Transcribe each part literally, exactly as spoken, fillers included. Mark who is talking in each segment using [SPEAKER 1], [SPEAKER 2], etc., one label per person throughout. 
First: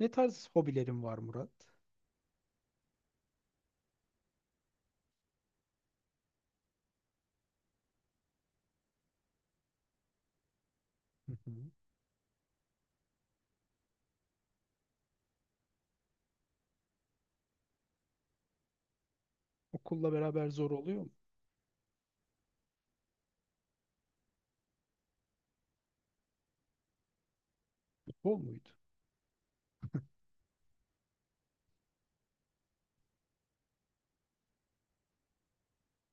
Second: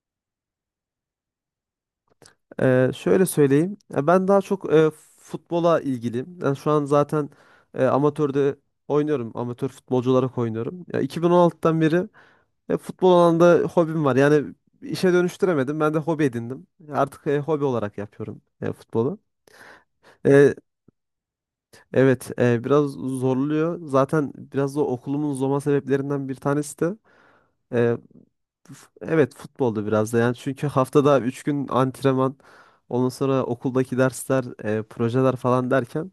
[SPEAKER 1] Ne tarz hobilerin var, Murat?
[SPEAKER 2] Ee, şöyle söyleyeyim. Ya ben daha çok e, futbola ilgiliyim. Ben şu an zaten e, amatörde oynuyorum. Amatör futbolcu olarak oynuyorum. Ya
[SPEAKER 1] Hı hı.
[SPEAKER 2] iki bin on altıdan beri e, futbol alanında hobim var. Yani işe dönüştüremedim. Ben de hobi edindim. Artık e, hobi olarak yapıyorum e, futbolu.
[SPEAKER 1] Okulla beraber
[SPEAKER 2] E,
[SPEAKER 1] zor oluyor mu?
[SPEAKER 2] evet, e, biraz zorluyor. Zaten biraz da okulumun zorlama sebeplerinden bir tanesi de.
[SPEAKER 1] Futbol muydu?
[SPEAKER 2] Evet, futbolda biraz da yani çünkü haftada üç gün antrenman, ondan sonra okuldaki dersler, e, projeler falan derken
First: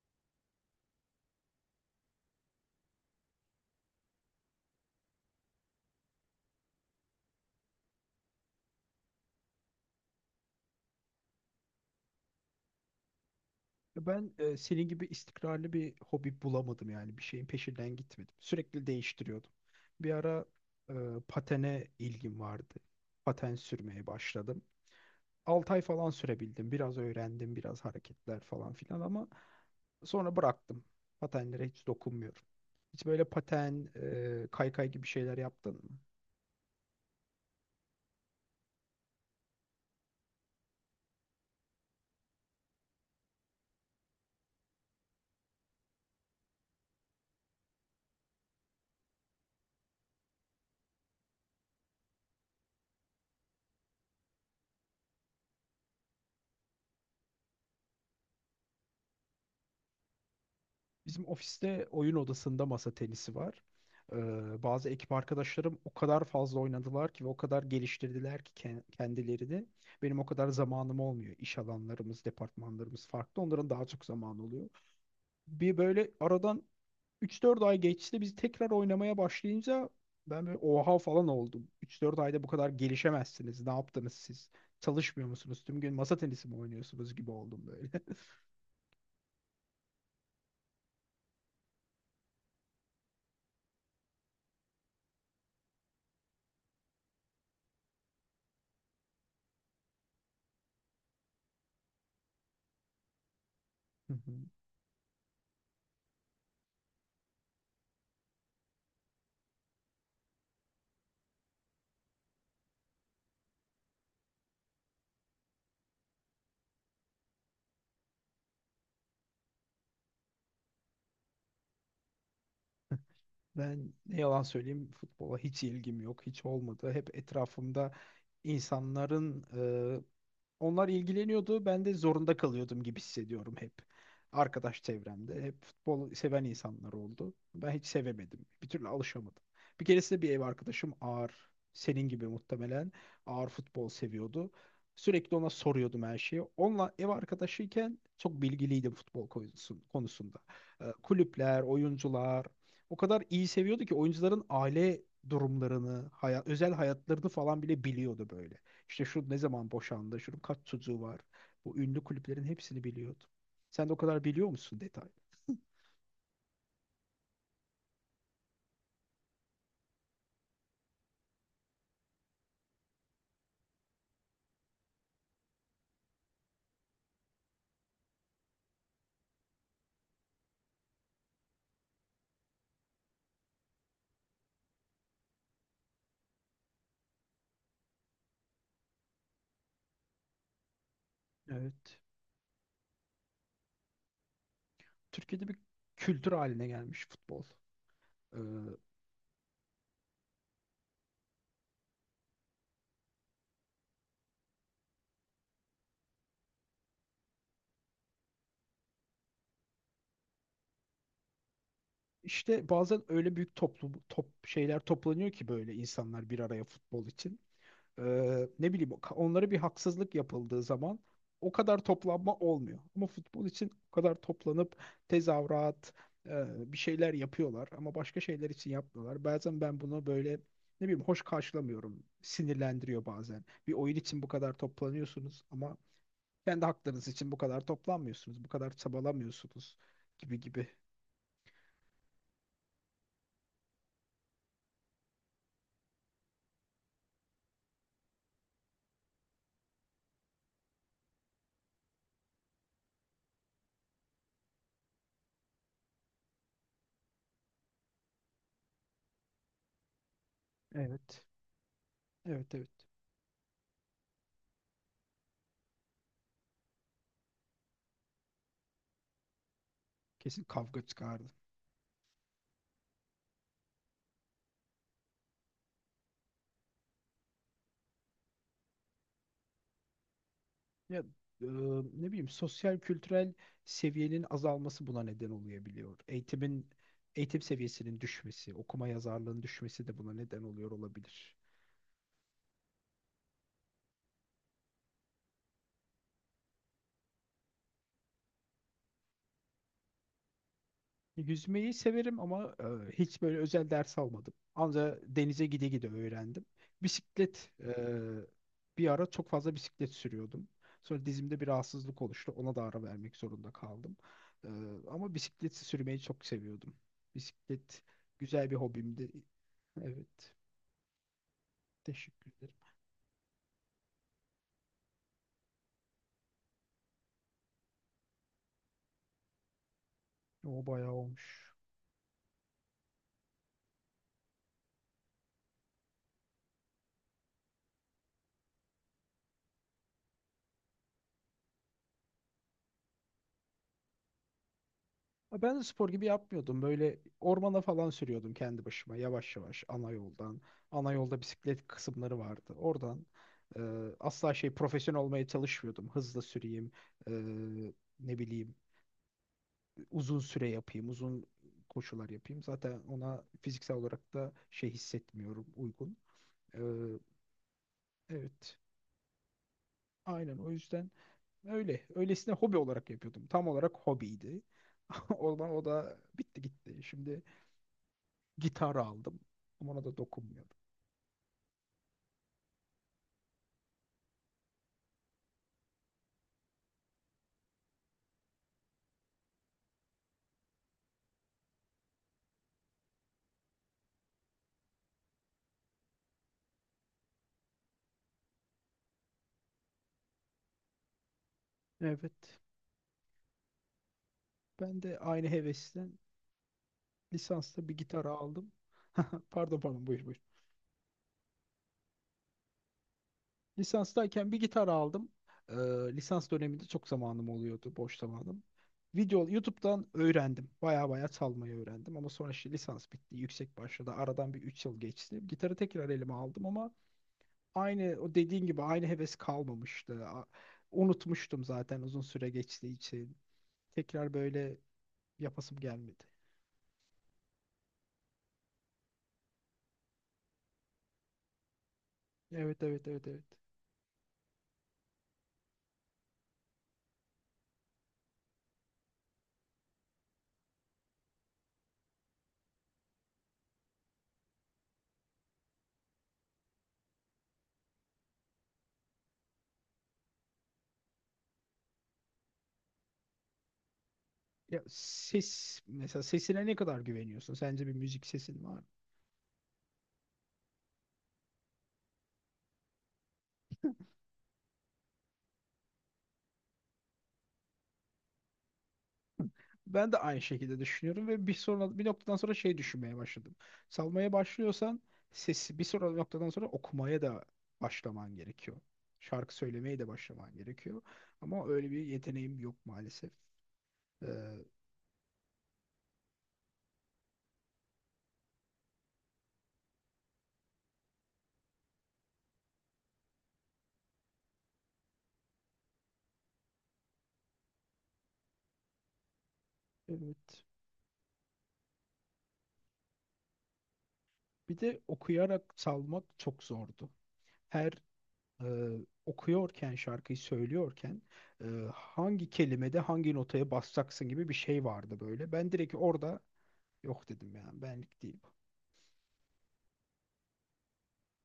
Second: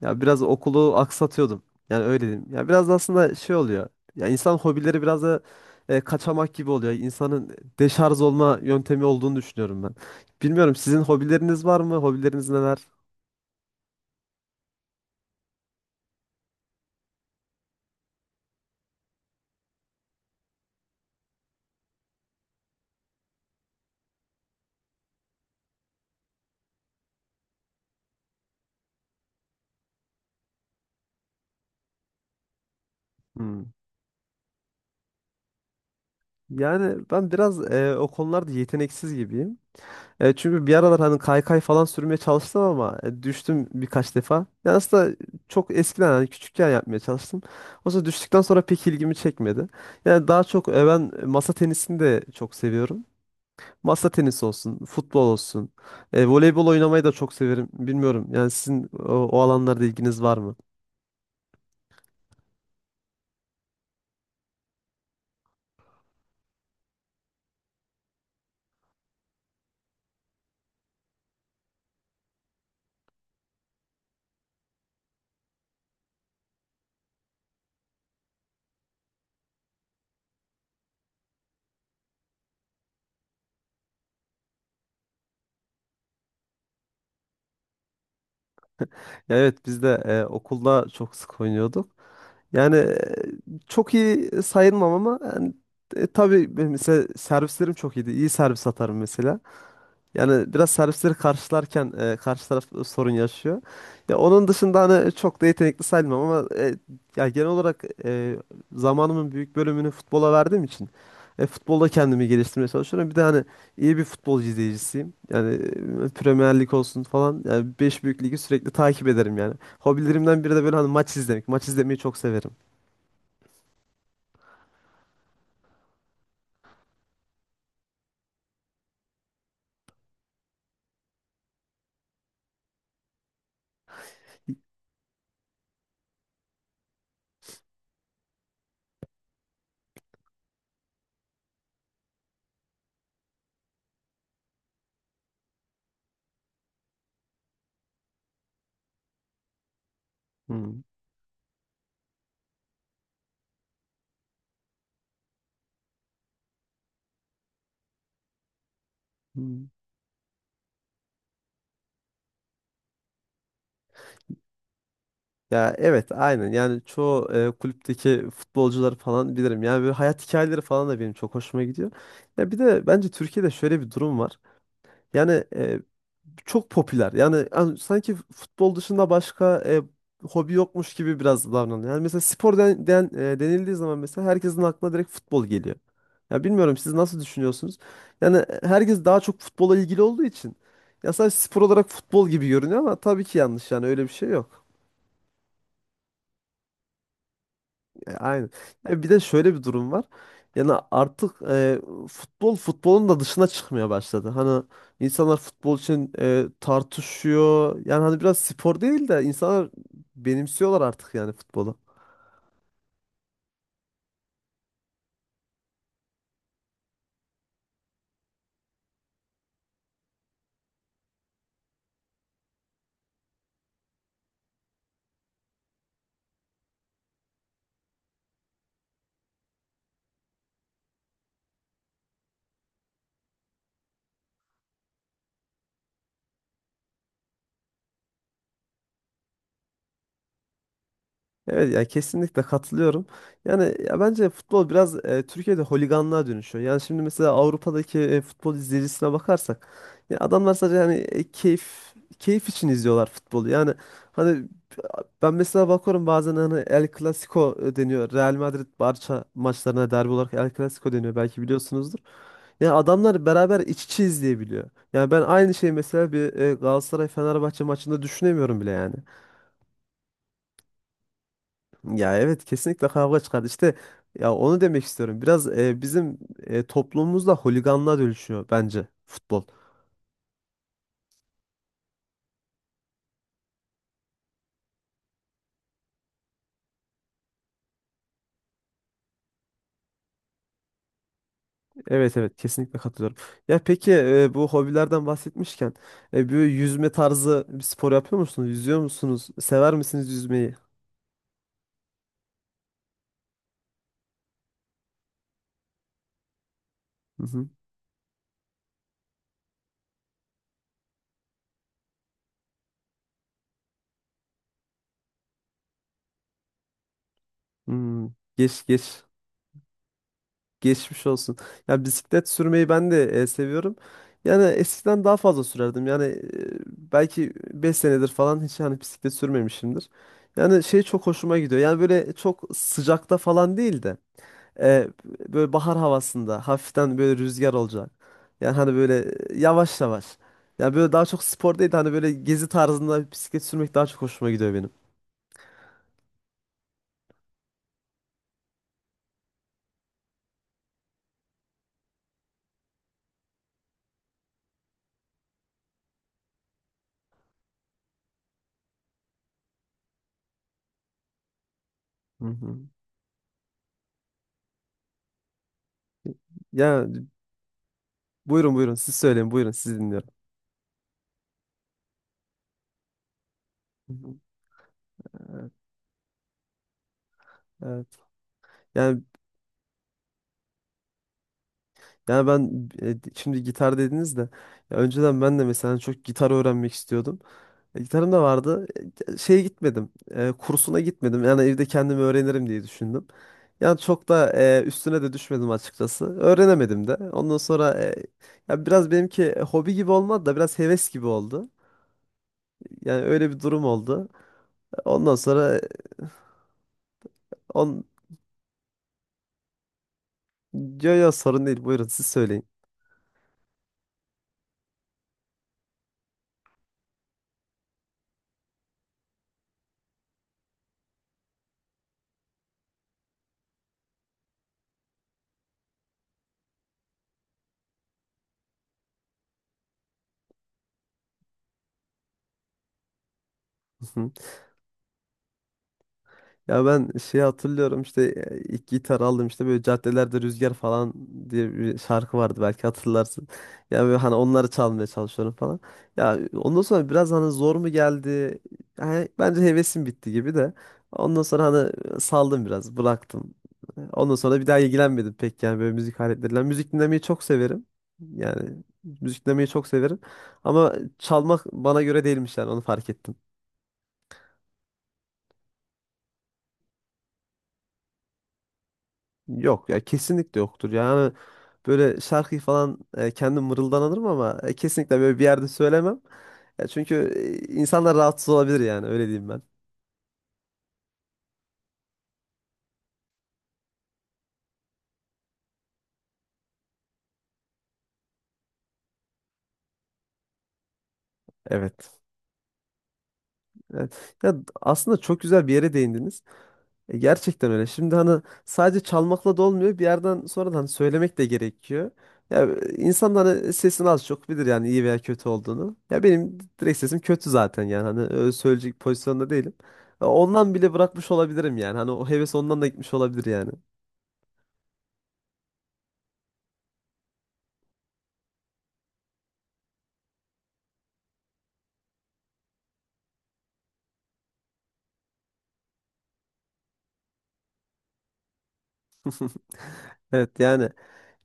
[SPEAKER 2] ya biraz okulu aksatıyordum. Yani öyle diyeyim. Ya biraz da aslında şey oluyor. Ya insan hobileri biraz da e, kaçamak gibi oluyor. İnsanın deşarj olma yöntemi olduğunu düşünüyorum ben. Bilmiyorum, sizin hobileriniz var mı? Hobileriniz neler?
[SPEAKER 1] Ya ben e, senin gibi istikrarlı bir hobi bulamadım yani. Bir şeyin peşinden gitmedim. Sürekli değiştiriyordum. Bir ara e, patene ilgim vardı. Paten sürmeye başladım. altı ay falan sürebildim. Biraz öğrendim, biraz hareketler falan filan ama sonra bıraktım. Patenlere hiç dokunmuyorum. Hiç böyle
[SPEAKER 2] Hmm.
[SPEAKER 1] paten, e, kaykay gibi şeyler yaptın mı?
[SPEAKER 2] Yani ben biraz e, o konularda yeteneksiz gibiyim. E, çünkü bir aralar hani kaykay falan sürmeye çalıştım ama e, düştüm birkaç defa. Yani aslında çok eskiden hani küçükken yapmaya çalıştım. Oysa düştükten sonra pek ilgimi çekmedi. Yani daha çok e, ben masa tenisini de çok seviyorum. Masa tenisi olsun, futbol olsun. E, voleybol oynamayı da çok severim. Bilmiyorum yani sizin o, o alanlarda ilginiz var mı?
[SPEAKER 1] Bizim ofiste oyun odasında masa tenisi var. Ee, bazı ekip arkadaşlarım o kadar fazla oynadılar ki ve o kadar geliştirdiler ki ken- kendilerini. Benim o kadar zamanım olmuyor. İş alanlarımız, departmanlarımız farklı. Onların daha çok zamanı oluyor. Bir böyle aradan üç dört ay geçti. Biz tekrar oynamaya başlayınca ben böyle oha falan oldum. üç dört ayda bu kadar gelişemezsiniz. Ne yaptınız siz? Çalışmıyor musunuz? Tüm gün masa tenisi mi oynuyorsunuz gibi oldum böyle.
[SPEAKER 2] Ya evet, biz de e, okulda çok sık oynuyorduk. Yani e, çok iyi sayılmam ama yani, e, tabii benim mesela servislerim çok iyiydi. İyi servis atarım mesela. Yani biraz servisleri karşılarken e, karşı taraf sorun yaşıyor. Ya onun dışında hani çok da yetenekli sayılmam ama e, ya genel olarak e, zamanımın büyük bölümünü futbola verdiğim için e, futbolda kendimi geliştirmeye çalışıyorum. Bir de hani iyi bir futbol izleyicisiyim. Yani e, Premier Lig olsun falan. Yani beş büyük ligi sürekli takip ederim yani. Hobilerimden biri de böyle hani maç izlemek. Maç izlemeyi çok severim.
[SPEAKER 1] Ben ne yalan söyleyeyim, futbola hiç ilgim yok, hiç olmadı. Hep etrafımda insanların onlar ilgileniyordu. Ben de zorunda kalıyordum gibi hissediyorum hep. Arkadaş çevremde hep futbol seven insanlar oldu. Ben hiç sevemedim. Bir türlü alışamadım. Bir keresinde bir ev arkadaşım ağır, senin gibi muhtemelen ağır futbol seviyordu. Sürekli ona soruyordum her şeyi. Onunla ev arkadaşıyken çok bilgiliydim futbol konusun- konusunda.
[SPEAKER 2] Hmm.
[SPEAKER 1] Ee, Kulüpler, oyuncular o kadar iyi seviyordu ki oyuncuların aile durumlarını, hayat, özel hayatlarını falan bile biliyordu böyle. İşte şu ne zaman boşandı, şunun kaç çocuğu var. Bu ünlü kulüplerin hepsini biliyordum. Sen de o kadar biliyor musun detay?
[SPEAKER 2] Ya evet, aynen yani çoğu e, kulüpteki futbolcuları falan bilirim. Yani böyle hayat hikayeleri falan da benim çok hoşuma gidiyor. Ya bir de bence Türkiye'de şöyle bir durum var. Yani e, çok popüler. Yani, an- sanki futbol dışında başka e, hobi yokmuş gibi biraz davranıyor. Yani mesela spor den, den- e, denildiği zaman mesela herkesin aklına direkt futbol geliyor. Ya bilmiyorum, siz nasıl düşünüyorsunuz? Yani e, herkes daha çok futbola ilgili olduğu için ya sadece spor olarak
[SPEAKER 1] Evet.
[SPEAKER 2] futbol gibi görünüyor ama tabii ki yanlış, yani öyle bir şey yok.
[SPEAKER 1] Türkiye'de bir kültür haline gelmiş futbol.
[SPEAKER 2] E,
[SPEAKER 1] Ee,
[SPEAKER 2] Aynen. Ya bir de şöyle bir durum var. Yani artık e, futbol futbolun da dışına çıkmaya başladı. Hani insanlar futbol için e, tartışıyor. Yani hani biraz spor değil de insanlar benimsiyorlar artık yani futbolu.
[SPEAKER 1] işte bazen öyle büyük toplum top şeyler toplanıyor ki böyle insanlar bir araya futbol için. Ee, ne bileyim onlara bir haksızlık yapıldığı zaman o kadar toplanma olmuyor. Ama futbol için o kadar toplanıp tezahürat e, bir şeyler yapıyorlar ama başka şeyler için yapmıyorlar. Bazen ben bunu böyle ne bileyim hoş karşılamıyorum. Sinirlendiriyor bazen. Bir oyun için bu kadar toplanıyorsunuz ama kendi haklarınız için bu kadar toplanmıyorsunuz. Bu kadar çabalamıyorsunuz gibi gibi.
[SPEAKER 2] Evet ya, kesinlikle katılıyorum. Yani ya bence futbol biraz e, Türkiye'de holiganlığa dönüşüyor. Yani şimdi mesela Avrupa'daki e, futbol izleyicisine bakarsak ya adamlar sadece hani e, keyif keyif için izliyorlar futbolu. Yani hani ben mesela bakıyorum bazen hani El Clasico e, deniyor. Real Madrid Barça maçlarına derbi olarak El Clasico deniyor,
[SPEAKER 1] Evet.
[SPEAKER 2] belki biliyorsunuzdur.
[SPEAKER 1] Evet, evet.
[SPEAKER 2] Yani adamlar beraber iç içe izleyebiliyor. Yani ben aynı şeyi mesela bir e, Galatasaray Fenerbahçe maçında düşünemiyorum bile yani.
[SPEAKER 1] Kesin kavga çıkardı.
[SPEAKER 2] Ya evet, kesinlikle kavga çıkar. İşte ya onu demek istiyorum. Biraz e, bizim e, toplumumuzda holiganlığa dönüşüyor bence futbol.
[SPEAKER 1] Ya, e, ne bileyim sosyal kültürel seviyenin azalması buna neden olabiliyor. Eğitimin eğitim seviyesinin düşmesi, okuma yazarlığın düşmesi de buna neden oluyor olabilir.
[SPEAKER 2] Evet evet, kesinlikle katılıyorum. Ya peki e, bu hobilerden bahsetmişken e, bir yüzme tarzı bir spor yapıyor musunuz? Yüzüyor musunuz? Sever misiniz yüzmeyi?
[SPEAKER 1] Yüzmeyi severim ama e, hiç böyle özel ders almadım. Ancak denize gide gide öğrendim.
[SPEAKER 2] Hı hı.
[SPEAKER 1] Bisiklet, e, bir ara çok fazla bisiklet sürüyordum. Sonra dizimde bir rahatsızlık oluştu. Ona da ara vermek zorunda kaldım. E, ama bisiklet sürmeyi çok seviyordum. Bisiklet
[SPEAKER 2] Hmm.
[SPEAKER 1] güzel bir
[SPEAKER 2] Geç geç.
[SPEAKER 1] hobimdi. Evet.
[SPEAKER 2] Geçmiş olsun. Ya bisiklet
[SPEAKER 1] Teşekkür ederim.
[SPEAKER 2] sürmeyi ben de e, seviyorum. Yani eskiden daha fazla sürerdim. Yani e, belki beş senedir falan hiç hani bisiklet sürmemişimdir. Yani
[SPEAKER 1] O
[SPEAKER 2] şey
[SPEAKER 1] bayağı
[SPEAKER 2] çok hoşuma
[SPEAKER 1] olmuş.
[SPEAKER 2] gidiyor. Yani böyle çok sıcakta falan değil de e, böyle bahar havasında hafiften böyle rüzgar olacak. Yani hani böyle yavaş yavaş. Yani böyle daha çok spor değil de hani böyle gezi tarzında bisiklet sürmek daha çok hoşuma gidiyor benim.
[SPEAKER 1] Ha, ben de spor gibi yapmıyordum. Böyle ormana falan sürüyordum kendi başıma yavaş yavaş ana yoldan. Ana yolda bisiklet kısımları vardı. Oradan e, asla şey profesyonel olmaya çalışmıyordum. Hızlı süreyim, e, ne bileyim uzun süre yapayım, uzun koşular
[SPEAKER 2] Hı
[SPEAKER 1] yapayım.
[SPEAKER 2] hı.
[SPEAKER 1] Zaten ona fiziksel olarak da şey hissetmiyorum uygun. E,
[SPEAKER 2] Ya buyurun
[SPEAKER 1] evet,
[SPEAKER 2] buyurun, siz söyleyin, buyurun, sizi dinliyorum.
[SPEAKER 1] aynen o yüzden öyle. Öylesine hobi olarak yapıyordum. Tam olarak
[SPEAKER 2] Hı hı.
[SPEAKER 1] hobiydi. Ondan
[SPEAKER 2] Evet,
[SPEAKER 1] o da bitti gitti. Şimdi
[SPEAKER 2] evet.
[SPEAKER 1] gitar
[SPEAKER 2] Yani
[SPEAKER 1] aldım. Ama ona da dokunmuyorum.
[SPEAKER 2] yani ben e, şimdi gitar dediniz de ya önceden ben de mesela çok gitar öğrenmek istiyordum. E, Gitarım da vardı. E, Şeye gitmedim, e, kursuna gitmedim. Yani evde kendimi öğrenirim diye düşündüm. Yani çok da e, üstüne de düşmedim açıkçası. Öğrenemedim de. Ondan sonra e, ya biraz benimki e, hobi gibi olmadı da biraz heves gibi oldu.
[SPEAKER 1] Evet.
[SPEAKER 2] Yani öyle bir durum oldu.
[SPEAKER 1] Ben de
[SPEAKER 2] Ondan
[SPEAKER 1] aynı
[SPEAKER 2] sonra e,
[SPEAKER 1] hevesten lisansta bir
[SPEAKER 2] on
[SPEAKER 1] gitar aldım. Pardon, pardon, buyur buyur.
[SPEAKER 2] yo yo, sorun değil. Buyurun siz söyleyin.
[SPEAKER 1] Lisanstayken bir gitar aldım. Ee, lisans döneminde çok zamanım oluyordu. Boş zamanım. Video YouTube'dan öğrendim. Baya baya çalmayı öğrendim. Ama sonra işte lisans bitti. Yüksek başladı. Aradan bir üç yıl geçti. Gitarı tekrar elime aldım ama aynı o dediğin gibi aynı heves kalmamıştı. A- Unutmuştum zaten uzun süre geçtiği için. Tekrar böyle yapasım gelmedi.
[SPEAKER 2] Ya ben şey hatırlıyorum işte e, ilk gitar aldım işte böyle caddelerde rüzgar falan diye bir şarkı vardı,
[SPEAKER 1] Evet,
[SPEAKER 2] belki
[SPEAKER 1] evet, evet, evet.
[SPEAKER 2] hatırlarsın. Ya böyle hani onları çalmaya çalışıyorum falan. Ya ondan sonra biraz hani zor mu geldi? Yani bence hevesim bitti gibi de. Ondan sonra hani saldım, biraz bıraktım. Ondan sonra bir daha ilgilenmedim pek yani böyle müzik aletleriyle. Yani müzik dinlemeyi çok severim. Yani müzik dinlemeyi çok severim. Ama çalmak bana göre değilmiş, yani onu fark ettim.
[SPEAKER 1] Ya ses, mesela sesine ne kadar güveniyorsun? Sence bir müzik sesin var mı?
[SPEAKER 2] Yok ya, kesinlikle yoktur. Yani böyle şarkıyı falan e, kendim mırıldanırım ama e, kesinlikle böyle bir yerde söylemem. Ya çünkü e, insanlar rahatsız olabilir, yani öyle diyeyim ben.
[SPEAKER 1] Ben de aynı şekilde düşünüyorum ve bir sonra bir noktadan sonra şey düşünmeye başladım. Salmaya başlıyorsan sesi bir sonra noktadan sonra okumaya da başlaman gerekiyor. Şarkı söylemeye de başlaman gerekiyor. Ama öyle bir
[SPEAKER 2] Evet.
[SPEAKER 1] yeteneğim yok maalesef. Ee,
[SPEAKER 2] Evet. Ya aslında çok güzel bir yere değindiniz. E, Gerçekten öyle. Şimdi hani sadece çalmakla da olmuyor. Bir yerden sonra da hani söylemek de gerekiyor. Ya e, insan da hani sesini az çok bilir, yani iyi veya kötü olduğunu. Ya benim direkt sesim kötü zaten, yani hani öyle söyleyecek pozisyonda değilim. E,
[SPEAKER 1] evet.
[SPEAKER 2] Ondan bile bırakmış olabilirim yani. Hani o heves ondan da gitmiş olabilir yani.
[SPEAKER 1] Bir de okuyarak salmak çok zordu. Her e, okuyorken şarkıyı söylüyorken e, hangi kelimede hangi notaya basacaksın gibi bir şey vardı böyle. Ben direkt orada yok dedim, yani benlik değil bu.
[SPEAKER 2] Evet yani.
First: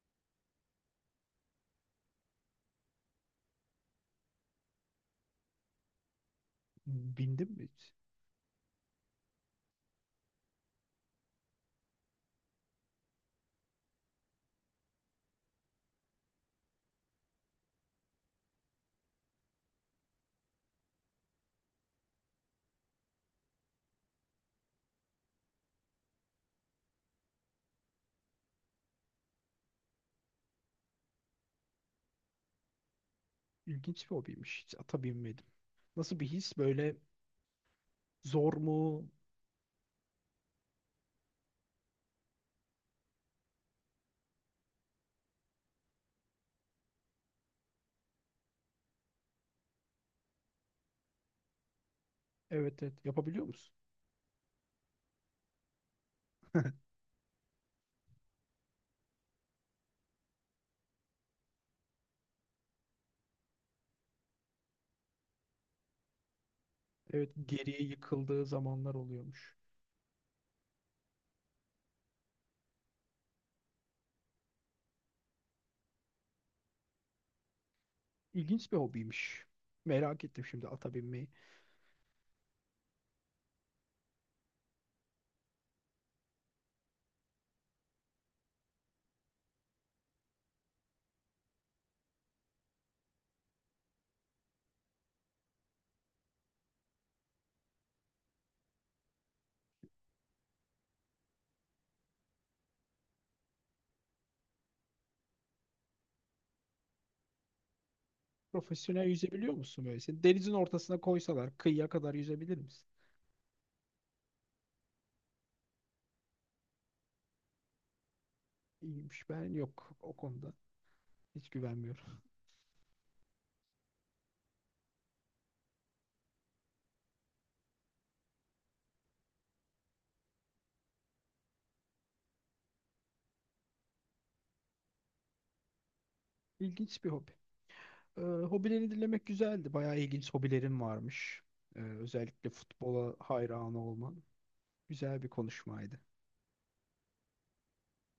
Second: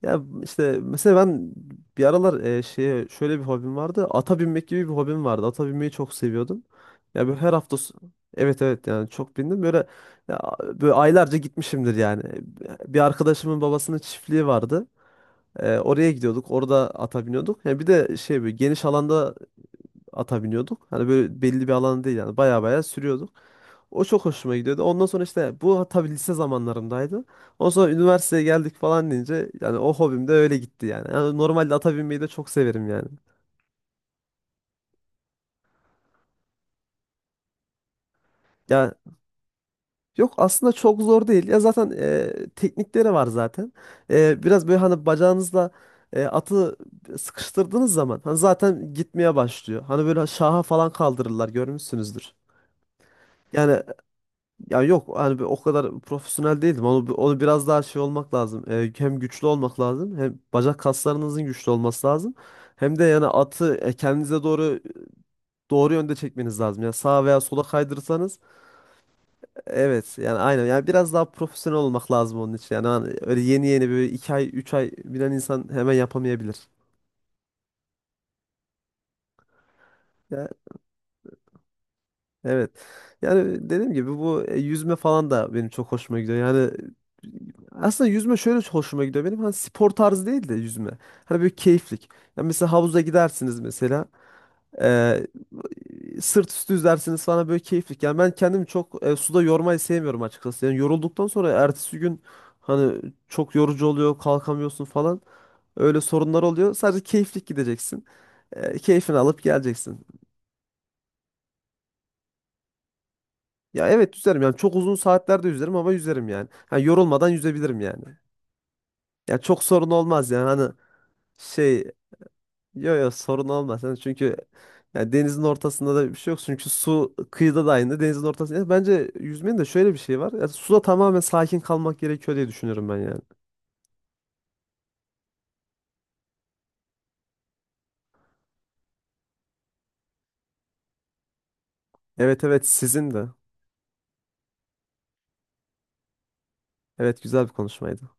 [SPEAKER 2] Ya işte mesela ben bir aralar e, şeye şöyle bir hobim vardı. Ata binmek gibi bir hobim vardı. Ata binmeyi çok seviyordum. Ya böyle
[SPEAKER 1] Bindim
[SPEAKER 2] her
[SPEAKER 1] mi?
[SPEAKER 2] hafta s- Evet evet, yani çok bindim. Böyle ya, böyle aylarca gitmişimdir yani. Bir arkadaşımın babasının çiftliği vardı. E, oraya gidiyorduk. Orada ata biniyorduk. Ya bir de şey böyle geniş alanda ata biniyorduk. Hani böyle belli bir alan değil yani. Baya baya sürüyorduk. O çok hoşuma gidiyordu. Ondan sonra işte bu tabii lise zamanlarımdaydı. Ondan sonra üniversiteye geldik falan deyince yani o hobim de öyle gitti yani. Yani normalde ata binmeyi de çok severim yani.
[SPEAKER 1] İlginç bir hobiymiş. Hiç ata binmedim. Nasıl bir his böyle, zor mu?
[SPEAKER 2] Ya yok, aslında çok zor değil. Ya zaten e, teknikleri var zaten. E, biraz böyle hani bacağınızla e, atı sıkıştırdığınız zaman hani zaten gitmeye başlıyor. Hani böyle şaha falan kaldırırlar, görmüşsünüzdür.
[SPEAKER 1] Evet, evet, yapabiliyor musun?
[SPEAKER 2] Yani ya yok, hani bir o kadar profesyonel değildim. Onu, onu biraz daha şey olmak lazım. Ee, hem güçlü olmak lazım. Hem bacak kaslarınızın güçlü olması lazım. Hem de yani atı e, kendinize doğru doğru yönde çekmeniz lazım. Yani sağa
[SPEAKER 1] Evet,
[SPEAKER 2] veya sola
[SPEAKER 1] geriye
[SPEAKER 2] kaydırırsanız
[SPEAKER 1] yıkıldığı zamanlar oluyormuş.
[SPEAKER 2] evet yani aynen. Yani biraz daha profesyonel olmak lazım onun için. Yani hani öyle yeni yeni böyle iki ay üç ay bilen insan hemen yapamayabilir.
[SPEAKER 1] İlginç bir hobiymiş. Merak ettim şimdi ata binmeyi.
[SPEAKER 2] Evet. Yani dediğim gibi bu e, yüzme falan da benim çok hoşuma gidiyor. Yani e, aslında yüzme şöyle çok hoşuma gidiyor benim. Hani spor tarzı değil de yüzme. Hani böyle keyiflik. Yani mesela havuza gidersiniz mesela. e, Sırt üstü yüzersiniz falan, böyle keyiflik. Yani ben kendimi çok e, suda yormayı sevmiyorum açıkçası. Yani yorulduktan sonra ertesi gün hani çok yorucu oluyor, kalkamıyorsun falan. Öyle sorunlar oluyor. Sadece keyiflik gideceksin. E,
[SPEAKER 1] Profesyonel
[SPEAKER 2] keyfini alıp
[SPEAKER 1] yüzebiliyor musun böyle?
[SPEAKER 2] geleceksin.
[SPEAKER 1] Seni denizin ortasına koysalar kıyıya kadar yüzebilir misin?
[SPEAKER 2] Ya evet, yüzerim yani çok uzun saatlerde yüzerim ama yüzerim yani. Ha, yorulmadan yüzebilirim yani.
[SPEAKER 1] İyiymiş.
[SPEAKER 2] Ya
[SPEAKER 1] Ben
[SPEAKER 2] çok sorun
[SPEAKER 1] yok o
[SPEAKER 2] olmaz yani
[SPEAKER 1] konuda.
[SPEAKER 2] hani
[SPEAKER 1] Hiç
[SPEAKER 2] şey
[SPEAKER 1] güvenmiyorum.
[SPEAKER 2] yo yo, sorun olmaz. Yani çünkü yani denizin ortasında da bir şey yok. Çünkü su kıyıda da aynı denizin ortasında. Yani bence yüzmenin de şöyle bir şey var. Yani suda tamamen sakin kalmak gerekiyor diye düşünüyorum ben yani.
[SPEAKER 1] İlginç bir hobi. Ee, hobileri dinlemek güzeldi. Bayağı ilginç hobilerim varmış. Ee,
[SPEAKER 2] Evet
[SPEAKER 1] özellikle
[SPEAKER 2] evet, sizin
[SPEAKER 1] futbola
[SPEAKER 2] de.
[SPEAKER 1] hayran olman. Güzel bir konuşmaydı.
[SPEAKER 2] Evet, güzel bir konuşmaydı.